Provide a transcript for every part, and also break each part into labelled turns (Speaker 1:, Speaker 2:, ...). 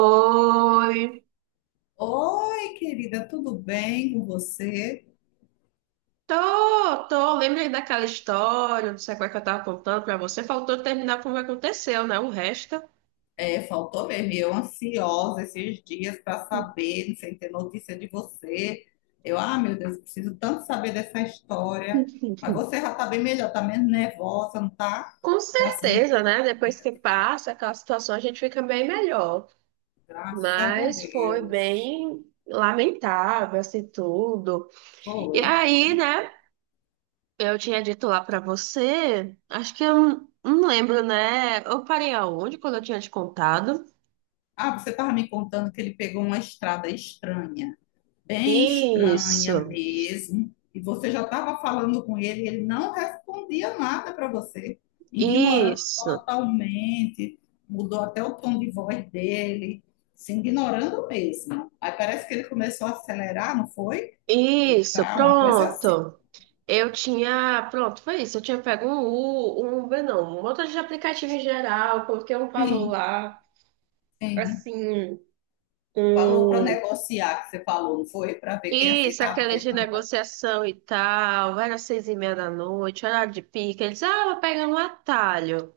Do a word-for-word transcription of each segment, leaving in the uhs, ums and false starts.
Speaker 1: Oi,
Speaker 2: Oi, querida, tudo bem com você?
Speaker 1: tô, tô, lembrei daquela história, não sei qual é que eu tava contando pra você, faltou terminar como aconteceu, né? O resto,
Speaker 2: É, faltou mesmo, e eu ansiosa esses dias para saber, sem ter notícia de você. Eu, ah, meu Deus, preciso tanto saber dessa história. Mas você já está bem melhor, tá menos nervosa, não tá?
Speaker 1: com
Speaker 2: Já assim,
Speaker 1: certeza, né? Depois que passa aquela situação, a gente fica bem melhor,
Speaker 2: graças a
Speaker 1: mas foi
Speaker 2: Deus.
Speaker 1: bem lamentável, assim, tudo. E
Speaker 2: Foi.
Speaker 1: aí, né, eu tinha dito lá pra você, acho que eu não não lembro, né? Eu parei aonde quando eu tinha te contado?
Speaker 2: Ah, você estava me contando que ele pegou uma estrada estranha. Bem estranha
Speaker 1: Isso,
Speaker 2: mesmo. E você já estava falando com ele, e ele não respondia nada para você, ignorando
Speaker 1: isso.
Speaker 2: totalmente, mudou até o tom de voz dele, se ignorando mesmo. Aí parece que ele começou a acelerar, não foi?
Speaker 1: Isso,
Speaker 2: Tá, uma coisa assim.
Speaker 1: pronto. Eu tinha, pronto, foi isso. Eu tinha pego um U, um Uber, não, um motor de aplicativo em geral, coloquei um valor
Speaker 2: Sim,
Speaker 1: lá,
Speaker 2: sim.
Speaker 1: assim,
Speaker 2: Falou para
Speaker 1: um.
Speaker 2: negociar, que você falou, não foi? Para ver quem
Speaker 1: Isso,
Speaker 2: aceitava,
Speaker 1: aquela
Speaker 2: quem
Speaker 1: de
Speaker 2: não.
Speaker 1: negociação e tal, era seis e meia da noite, horário de pique. Eles, ah, vou pegar um atalho.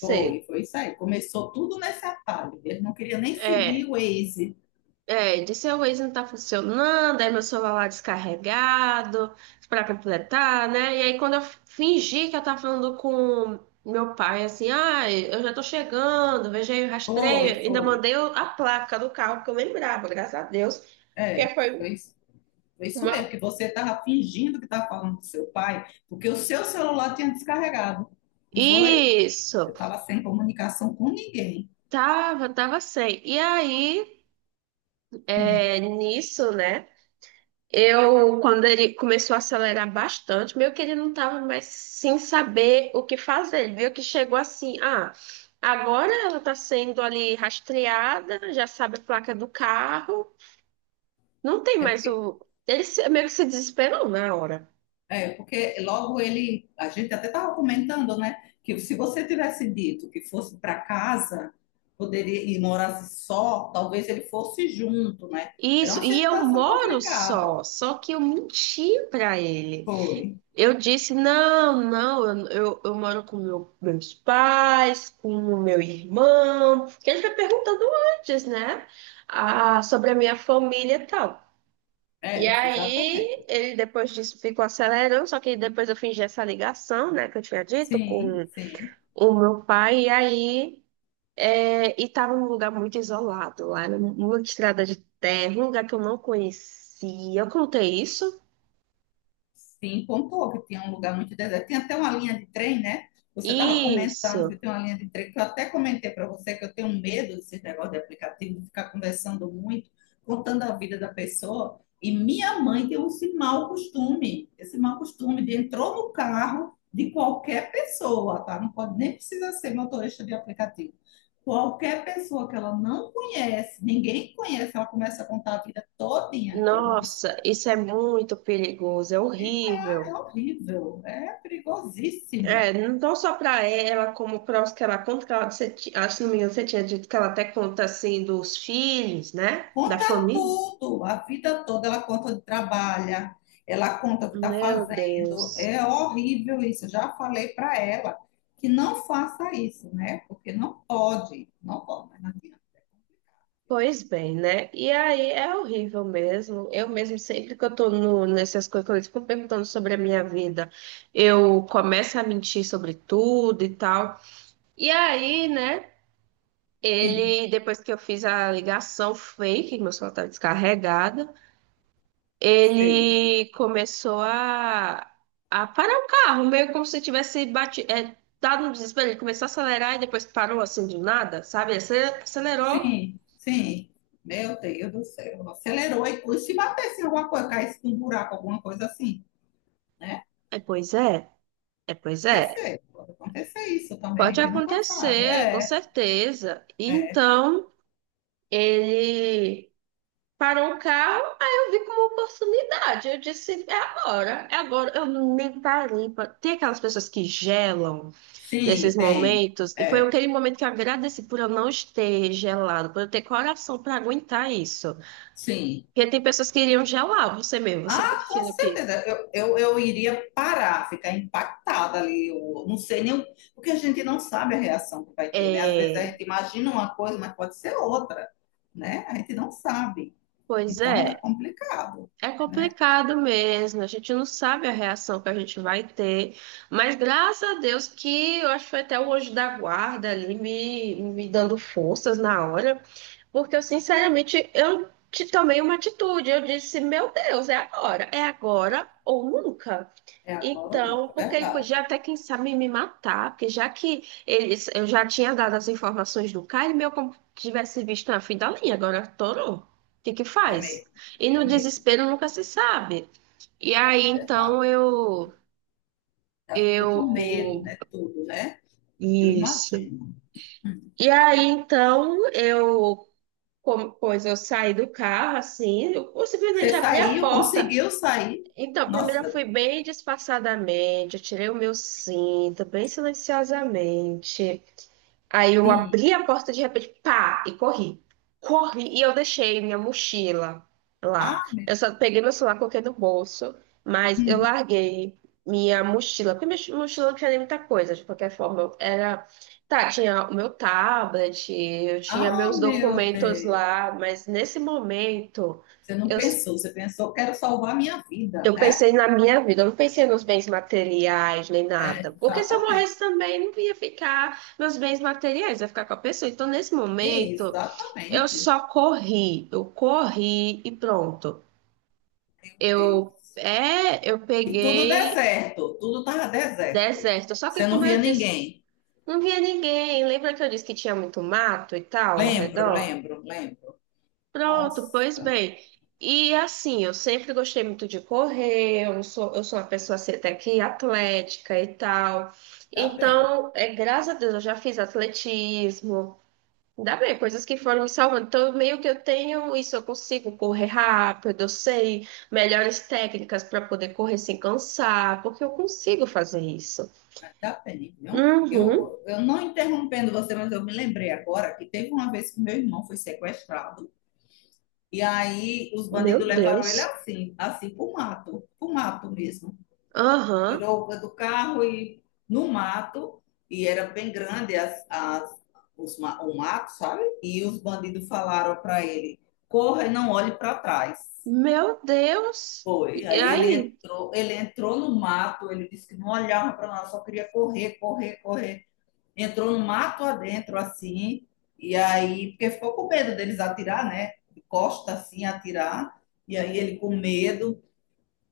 Speaker 2: Foi, foi isso aí. Começou tudo nesse atalho. Ele não queria nem seguir
Speaker 1: É.
Speaker 2: o Waze.
Speaker 1: É, disse, o Waze não tá funcionando, aí meu celular lá descarregado, pra completar, né? E aí quando eu fingi que eu tava falando com meu pai, assim, ah, eu já tô chegando, veja aí o
Speaker 2: Foi,
Speaker 1: rastreio, ainda
Speaker 2: foi.
Speaker 1: mandei o- a placa do carro, porque eu lembrava, graças a Deus, porque
Speaker 2: É,
Speaker 1: foi
Speaker 2: foi isso, foi isso
Speaker 1: uma...
Speaker 2: mesmo, que você estava fingindo que estava falando com seu pai, porque o seu celular tinha descarregado, não foi? Eu
Speaker 1: Isso,
Speaker 2: estava sem comunicação com ninguém.
Speaker 1: tava, tava sem. E aí,
Speaker 2: Hum.
Speaker 1: é, nisso, né? Eu, quando ele começou a acelerar bastante, meio que ele não estava mais sem saber o que fazer. Ele viu que chegou assim, ah, agora ela está sendo ali rastreada, já sabe a placa do carro, não tem
Speaker 2: É
Speaker 1: mais
Speaker 2: porque,
Speaker 1: o. Ele se- meio que se desesperou na hora.
Speaker 2: é porque logo ele, a gente até estava comentando, né, que se você tivesse dito que fosse para casa, poderia e morasse só, talvez ele fosse junto, né? Era
Speaker 1: Isso,
Speaker 2: uma
Speaker 1: e eu
Speaker 2: situação
Speaker 1: moro
Speaker 2: complicada.
Speaker 1: só, só que eu menti para ele.
Speaker 2: Foi.
Speaker 1: Eu disse, não, não, eu, eu, eu moro com meu- meus pais, com o meu irmão, que a gente vai perguntando antes, né? Ah, sobre a minha família e tal. E
Speaker 2: É, foi
Speaker 1: aí,
Speaker 2: exatamente.
Speaker 1: ele depois disso ficou acelerando, só que depois eu fingi essa ligação, né, que eu tinha dito
Speaker 2: Sim,
Speaker 1: com
Speaker 2: sim.
Speaker 1: o meu pai, e aí, é, e tava num lugar muito isolado, lá numa estrada de terra, um lugar que eu não conhecia. Eu contei isso?
Speaker 2: Sim, pontuou que tinha um lugar muito deserto. Tem até uma linha de trem, né? Você estava comentando que
Speaker 1: Isso.
Speaker 2: tem uma linha de trem, que eu até comentei para você que eu tenho medo desse negócio de aplicativo, de ficar conversando muito, contando a vida da pessoa. E minha mãe tem esse mau costume, esse mau costume de entrou no carro de qualquer pessoa, tá? Não pode nem precisa ser motorista de aplicativo. Qualquer pessoa que ela não conhece, ninguém conhece, ela começa a contar a vida todinha. É uma, abs-
Speaker 1: Nossa, isso é muito perigoso, é horrível.
Speaker 2: é horrível, é perigosíssimo.
Speaker 1: É, não só para ela, como para os que ela conta, que ela, você, ti- acho que não me engano, você tinha dito que ela até conta assim dos filhos, né? Da
Speaker 2: Conta
Speaker 1: família.
Speaker 2: tudo, a vida toda. Ela conta onde trabalha, ela conta o que está
Speaker 1: Meu
Speaker 2: fazendo.
Speaker 1: Deus.
Speaker 2: É horrível isso. Eu já falei para ela que não faça isso, né? Porque não pode, não pode, mas não adianta. É complicado.
Speaker 1: Pois bem, né? E aí é horrível mesmo. Eu mesmo, sempre que eu tô no, nessas coisas, quando eles ficam perguntando sobre a minha vida, eu começo a mentir sobre tudo e tal. E aí, né?
Speaker 2: Sim.
Speaker 1: Ele, depois que eu fiz a ligação fake, meu celular estava descarregado,
Speaker 2: Fake.
Speaker 1: ele começou a, a parar o carro, meio como se tivesse batido, é, dado um desespero. Ele começou a acelerar e depois parou assim do nada, sabe? Ele ace- acelerou.
Speaker 2: Sim, sim. Meu Deus do céu, acelerou. E e se batesse em alguma coisa, caísse num buraco, alguma coisa assim, né?
Speaker 1: É, pois é, é, pois é.
Speaker 2: Acontecer, pode acontecer isso também, a
Speaker 1: Pode
Speaker 2: gente nunca sabe.
Speaker 1: acontecer, com
Speaker 2: É.
Speaker 1: certeza. Então, ele Parou o carro, aí eu vi como oportunidade. Eu disse, é agora, é agora. Eu nem parei. pra- Tem aquelas pessoas que gelam nesses
Speaker 2: Sim, tem.
Speaker 1: momentos. Foi
Speaker 2: É,
Speaker 1: aquele momento que eu agradeci por eu não ter gelado, por eu ter coração para aguentar isso.
Speaker 2: sim.
Speaker 1: Porque tem pessoas que iriam gelar você mesmo, você é
Speaker 2: Ah, com
Speaker 1: do que.
Speaker 2: certeza. Eu, eu, eu iria parar, ficar impactada ali. Eu não sei nem. O- porque a gente não sabe a reação que vai ter, né? Às vezes a
Speaker 1: É,
Speaker 2: gente imagina uma coisa, mas pode ser outra, né? A gente não sabe.
Speaker 1: pois
Speaker 2: Então é
Speaker 1: é.
Speaker 2: complicado,
Speaker 1: É
Speaker 2: né?
Speaker 1: complicado mesmo, a gente não sabe a reação que a gente vai ter, mas graças a Deus que eu acho que foi até o anjo da guarda ali me, me dando forças na hora, porque eu sinceramente eu te tomei uma atitude, eu disse, meu Deus, é agora, é agora ou nunca.
Speaker 2: É agora ou
Speaker 1: Então,
Speaker 2: nunca, é
Speaker 1: porque ele podia
Speaker 2: verdade.
Speaker 1: até, quem sabe, me matar, porque já que eles, eu já tinha dado as informações do cara, ele meio como tivesse visto na fim da linha, agora torou. O que que
Speaker 2: É
Speaker 1: faz?
Speaker 2: mesmo,
Speaker 1: E no
Speaker 2: é mesmo,
Speaker 1: desespero nunca se sabe. E aí,
Speaker 2: é verdade.
Speaker 1: então, eu...
Speaker 2: Já ficou
Speaker 1: Eu...
Speaker 2: com medo, né? Tudo, né? Eu
Speaker 1: Isso.
Speaker 2: imagino. Hum.
Speaker 1: E aí, então, eu... como- Pois eu saí do carro, assim, eu
Speaker 2: Você
Speaker 1: simplesmente abri a
Speaker 2: saiu,
Speaker 1: porta.
Speaker 2: conseguiu sair.
Speaker 1: Então, primeiro eu
Speaker 2: Nossa,
Speaker 1: fui bem disfarçadamente, eu tirei o meu cinto, bem silenciosamente. Aí eu
Speaker 2: sim.
Speaker 1: abri a porta de repente, pá, e corri. Corri e eu deixei minha mochila
Speaker 2: Ah,
Speaker 1: lá. Eu só peguei meu celular, coloquei no bolso, mas eu
Speaker 2: hum.
Speaker 1: larguei minha mochila, porque minha mochila não tinha nem muita coisa, de qualquer forma. eu Era. Tá, tinha o meu tablet, eu tinha
Speaker 2: Ah,
Speaker 1: meus
Speaker 2: meu
Speaker 1: documentos
Speaker 2: Deus.
Speaker 1: lá, mas nesse momento.
Speaker 2: Você não
Speaker 1: Eu,
Speaker 2: pensou, você pensou, quero salvar minha vida,
Speaker 1: eu
Speaker 2: né?
Speaker 1: pensei na minha vida, eu não pensei nos bens materiais nem nada. Porque se eu
Speaker 2: Exatamente.
Speaker 1: morresse também, não ia ficar nos bens materiais, ia ficar com a pessoa. Então, nesse momento, eu
Speaker 2: Exatamente.
Speaker 1: só corri, eu corri e pronto. Eu,
Speaker 2: Deus.
Speaker 1: é, eu
Speaker 2: E tudo
Speaker 1: peguei
Speaker 2: deserto, tudo estava deserto.
Speaker 1: deserto. Só que,
Speaker 2: Você não
Speaker 1: como eu
Speaker 2: via
Speaker 1: disse,
Speaker 2: ninguém.
Speaker 1: não via ninguém. Lembra que eu disse que tinha muito mato e tal ao
Speaker 2: Lembro,
Speaker 1: redor?
Speaker 2: lembro, lembro.
Speaker 1: Pronto, pois
Speaker 2: Nossa,
Speaker 1: bem. E assim, eu sempre gostei muito de correr, eu sou, eu sou uma pessoa assim, até que atlética e tal.
Speaker 2: tá bem,
Speaker 1: Então, é, graças a Deus, eu já fiz atletismo. Ainda bem, coisas que foram me salvando. Então, meio que eu tenho isso, eu consigo correr rápido, eu sei melhores técnicas para poder correr sem cansar, porque eu consigo fazer isso.
Speaker 2: tá bem, viu?
Speaker 1: Uhum,
Speaker 2: Eu, eu não interrompendo você, mas eu me lembrei agora que teve uma vez que meu irmão foi sequestrado e aí os
Speaker 1: meu
Speaker 2: bandidos levaram ele
Speaker 1: Deus.
Speaker 2: assim, assim pro mato, pro mato mesmo.
Speaker 1: Aham,
Speaker 2: Tirou do carro e no mato, e era bem grande as, as, os, o mato, sabe? E os bandidos falaram para ele: corra e não olhe para trás.
Speaker 1: meu Deus.
Speaker 2: Foi.
Speaker 1: E
Speaker 2: Aí ele
Speaker 1: aí?
Speaker 2: entrou, ele entrou no mato, ele disse que não olhava para nós, só queria correr, correr, correr. Entrou no mato adentro, assim, e aí, porque ficou com medo deles atirar, né? De costa, assim, atirar. E aí ele com medo,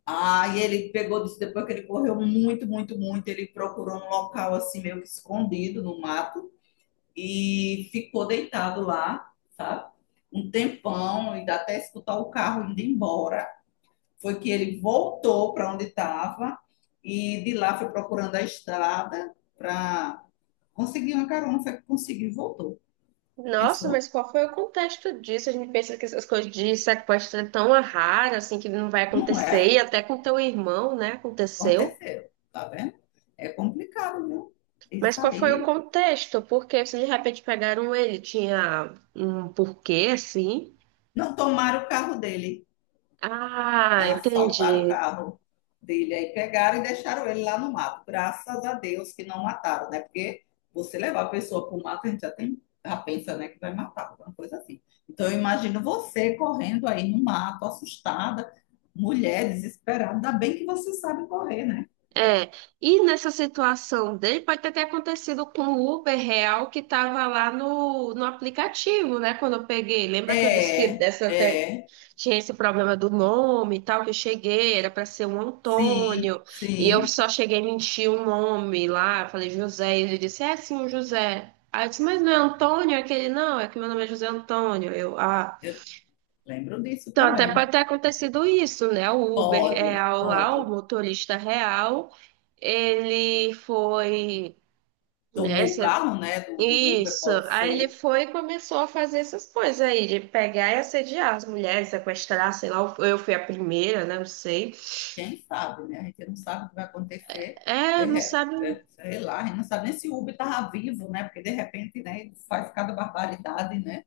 Speaker 2: ah, e ele pegou, disse, depois que ele correu muito, muito, muito, ele procurou um local assim meio que escondido no mato e ficou deitado lá, sabe? Um tempão, e dá até escutar o carro indo embora. Foi que ele voltou para onde estava e de lá foi procurando a estrada para conseguir uma carona, foi que conseguiu e voltou.
Speaker 1: Nossa,
Speaker 2: Pensou,
Speaker 1: mas qual foi o contexto disso? A gente pensa que essas coisas de sequestro é tão rara, assim, que não vai
Speaker 2: não
Speaker 1: acontecer,
Speaker 2: é?
Speaker 1: e até com teu irmão, né, aconteceu.
Speaker 2: Aconteceu, tá vendo? É complicado, viu?
Speaker 1: Mas
Speaker 2: Isso
Speaker 1: qual foi o
Speaker 2: aí.
Speaker 1: contexto? Porque se de repente pegaram ele, tinha um porquê, assim.
Speaker 2: Não tomaram o carro dele.
Speaker 1: Ah,
Speaker 2: Assaltaram o
Speaker 1: entendi.
Speaker 2: carro dele aí, pegaram e deixaram ele lá no mato. Graças a Deus que não mataram, né? Porque você levar a pessoa para o mato, a gente já tem, já pensa, né, que vai matar, alguma coisa assim. Então, eu imagino você correndo aí no mato, assustada, mulher desesperada. Ainda bem que você sabe correr, né?
Speaker 1: É, e nessa situação dele, pode ter até acontecido com o Uber real que estava lá no, no aplicativo, né, quando eu peguei. Lembra que eu disse que
Speaker 2: É,
Speaker 1: essa
Speaker 2: é,
Speaker 1: Tinha esse problema do nome e tal, que eu cheguei, era para ser um
Speaker 2: sim,
Speaker 1: Antônio, e eu
Speaker 2: sim.
Speaker 1: só cheguei a mentir o nome lá, falei José, e ele disse, é sim, um José. Aí eu disse, mas não é Antônio? É Aquele, não, é que meu nome é José Antônio. Eu, ah.
Speaker 2: Eu lembro disso
Speaker 1: Então, até
Speaker 2: também.
Speaker 1: pode ter acontecido isso, né? O Uber
Speaker 2: Pode,
Speaker 1: real lá, o
Speaker 2: pode.
Speaker 1: motorista real, ele foi, né,
Speaker 2: Tomou o
Speaker 1: se
Speaker 2: carro, né, do, do Uber,
Speaker 1: isso.
Speaker 2: pode
Speaker 1: Aí ele
Speaker 2: ser.
Speaker 1: foi e começou a fazer essas coisas aí, de pegar e assediar as mulheres, sequestrar, sei lá, eu fui a primeira, né? Não sei.
Speaker 2: Quem sabe, né? A gente não sabe o que vai acontecer.
Speaker 1: É,
Speaker 2: De
Speaker 1: não
Speaker 2: repente,
Speaker 1: sabe.
Speaker 2: né? Sei lá, a gente não sabe nem se o Uber estava vivo, né? Porque de repente, né, ele faz cada barbaridade, né?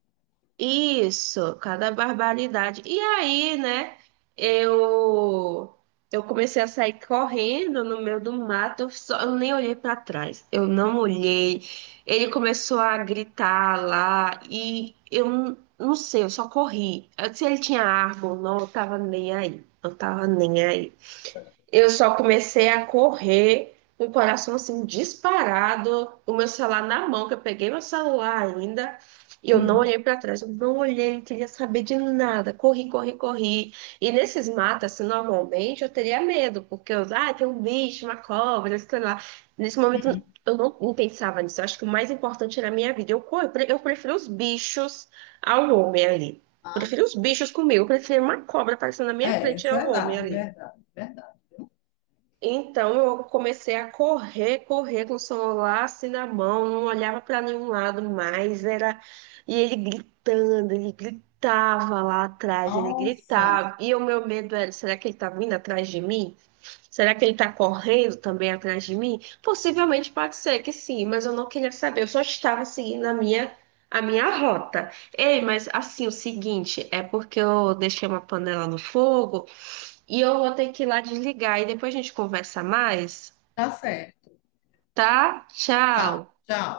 Speaker 1: Isso, cada barbaridade. E aí, né, eu eu comecei a sair correndo no meio do mato, eu, só, eu nem olhei para trás, eu não olhei. Ele começou a gritar lá e eu não, não sei, eu só corri. Eu- Se ele tinha árvore ou não, eu tava nem aí. Eu tava nem aí. Eu só comecei a correr, com o coração assim disparado, o meu celular na mão, que eu peguei meu celular ainda, e eu não
Speaker 2: Hum,
Speaker 1: olhei para trás, eu não olhei, não queria saber de nada. Corri, corri, corri. E nesses matas, assim, normalmente eu teria medo, porque eu, ah, tem um bicho, uma cobra, sei lá. Nesse momento
Speaker 2: hum.
Speaker 1: eu não, não pensava nisso. Eu acho que o mais importante era a minha vida. Eu, co- eu eu prefiro os bichos ao homem ali.
Speaker 2: Ah,
Speaker 1: Prefiro os bichos comigo, eu prefiro uma cobra aparecendo na minha
Speaker 2: é, é
Speaker 1: frente ao homem
Speaker 2: verdade,
Speaker 1: ali.
Speaker 2: verdade, verdade. Viu?
Speaker 1: Então eu comecei a correr, correr com o celular assim na mão, não olhava para nenhum lado mais, era e ele gritando, ele gritava lá atrás, ele
Speaker 2: Nossa,
Speaker 1: gritava. E o meu medo era, será que ele tá vindo atrás de mim? Será que ele tá correndo também atrás de mim? Possivelmente pode ser que sim, mas eu não queria saber, eu só estava seguindo a minha a minha rota. Ei, mas assim, o seguinte, é porque eu deixei uma panela no fogo, e eu vou ter que ir lá desligar e depois a gente conversa mais,
Speaker 2: tá certo.
Speaker 1: tá?
Speaker 2: Tá,
Speaker 1: Tchau.
Speaker 2: tchau.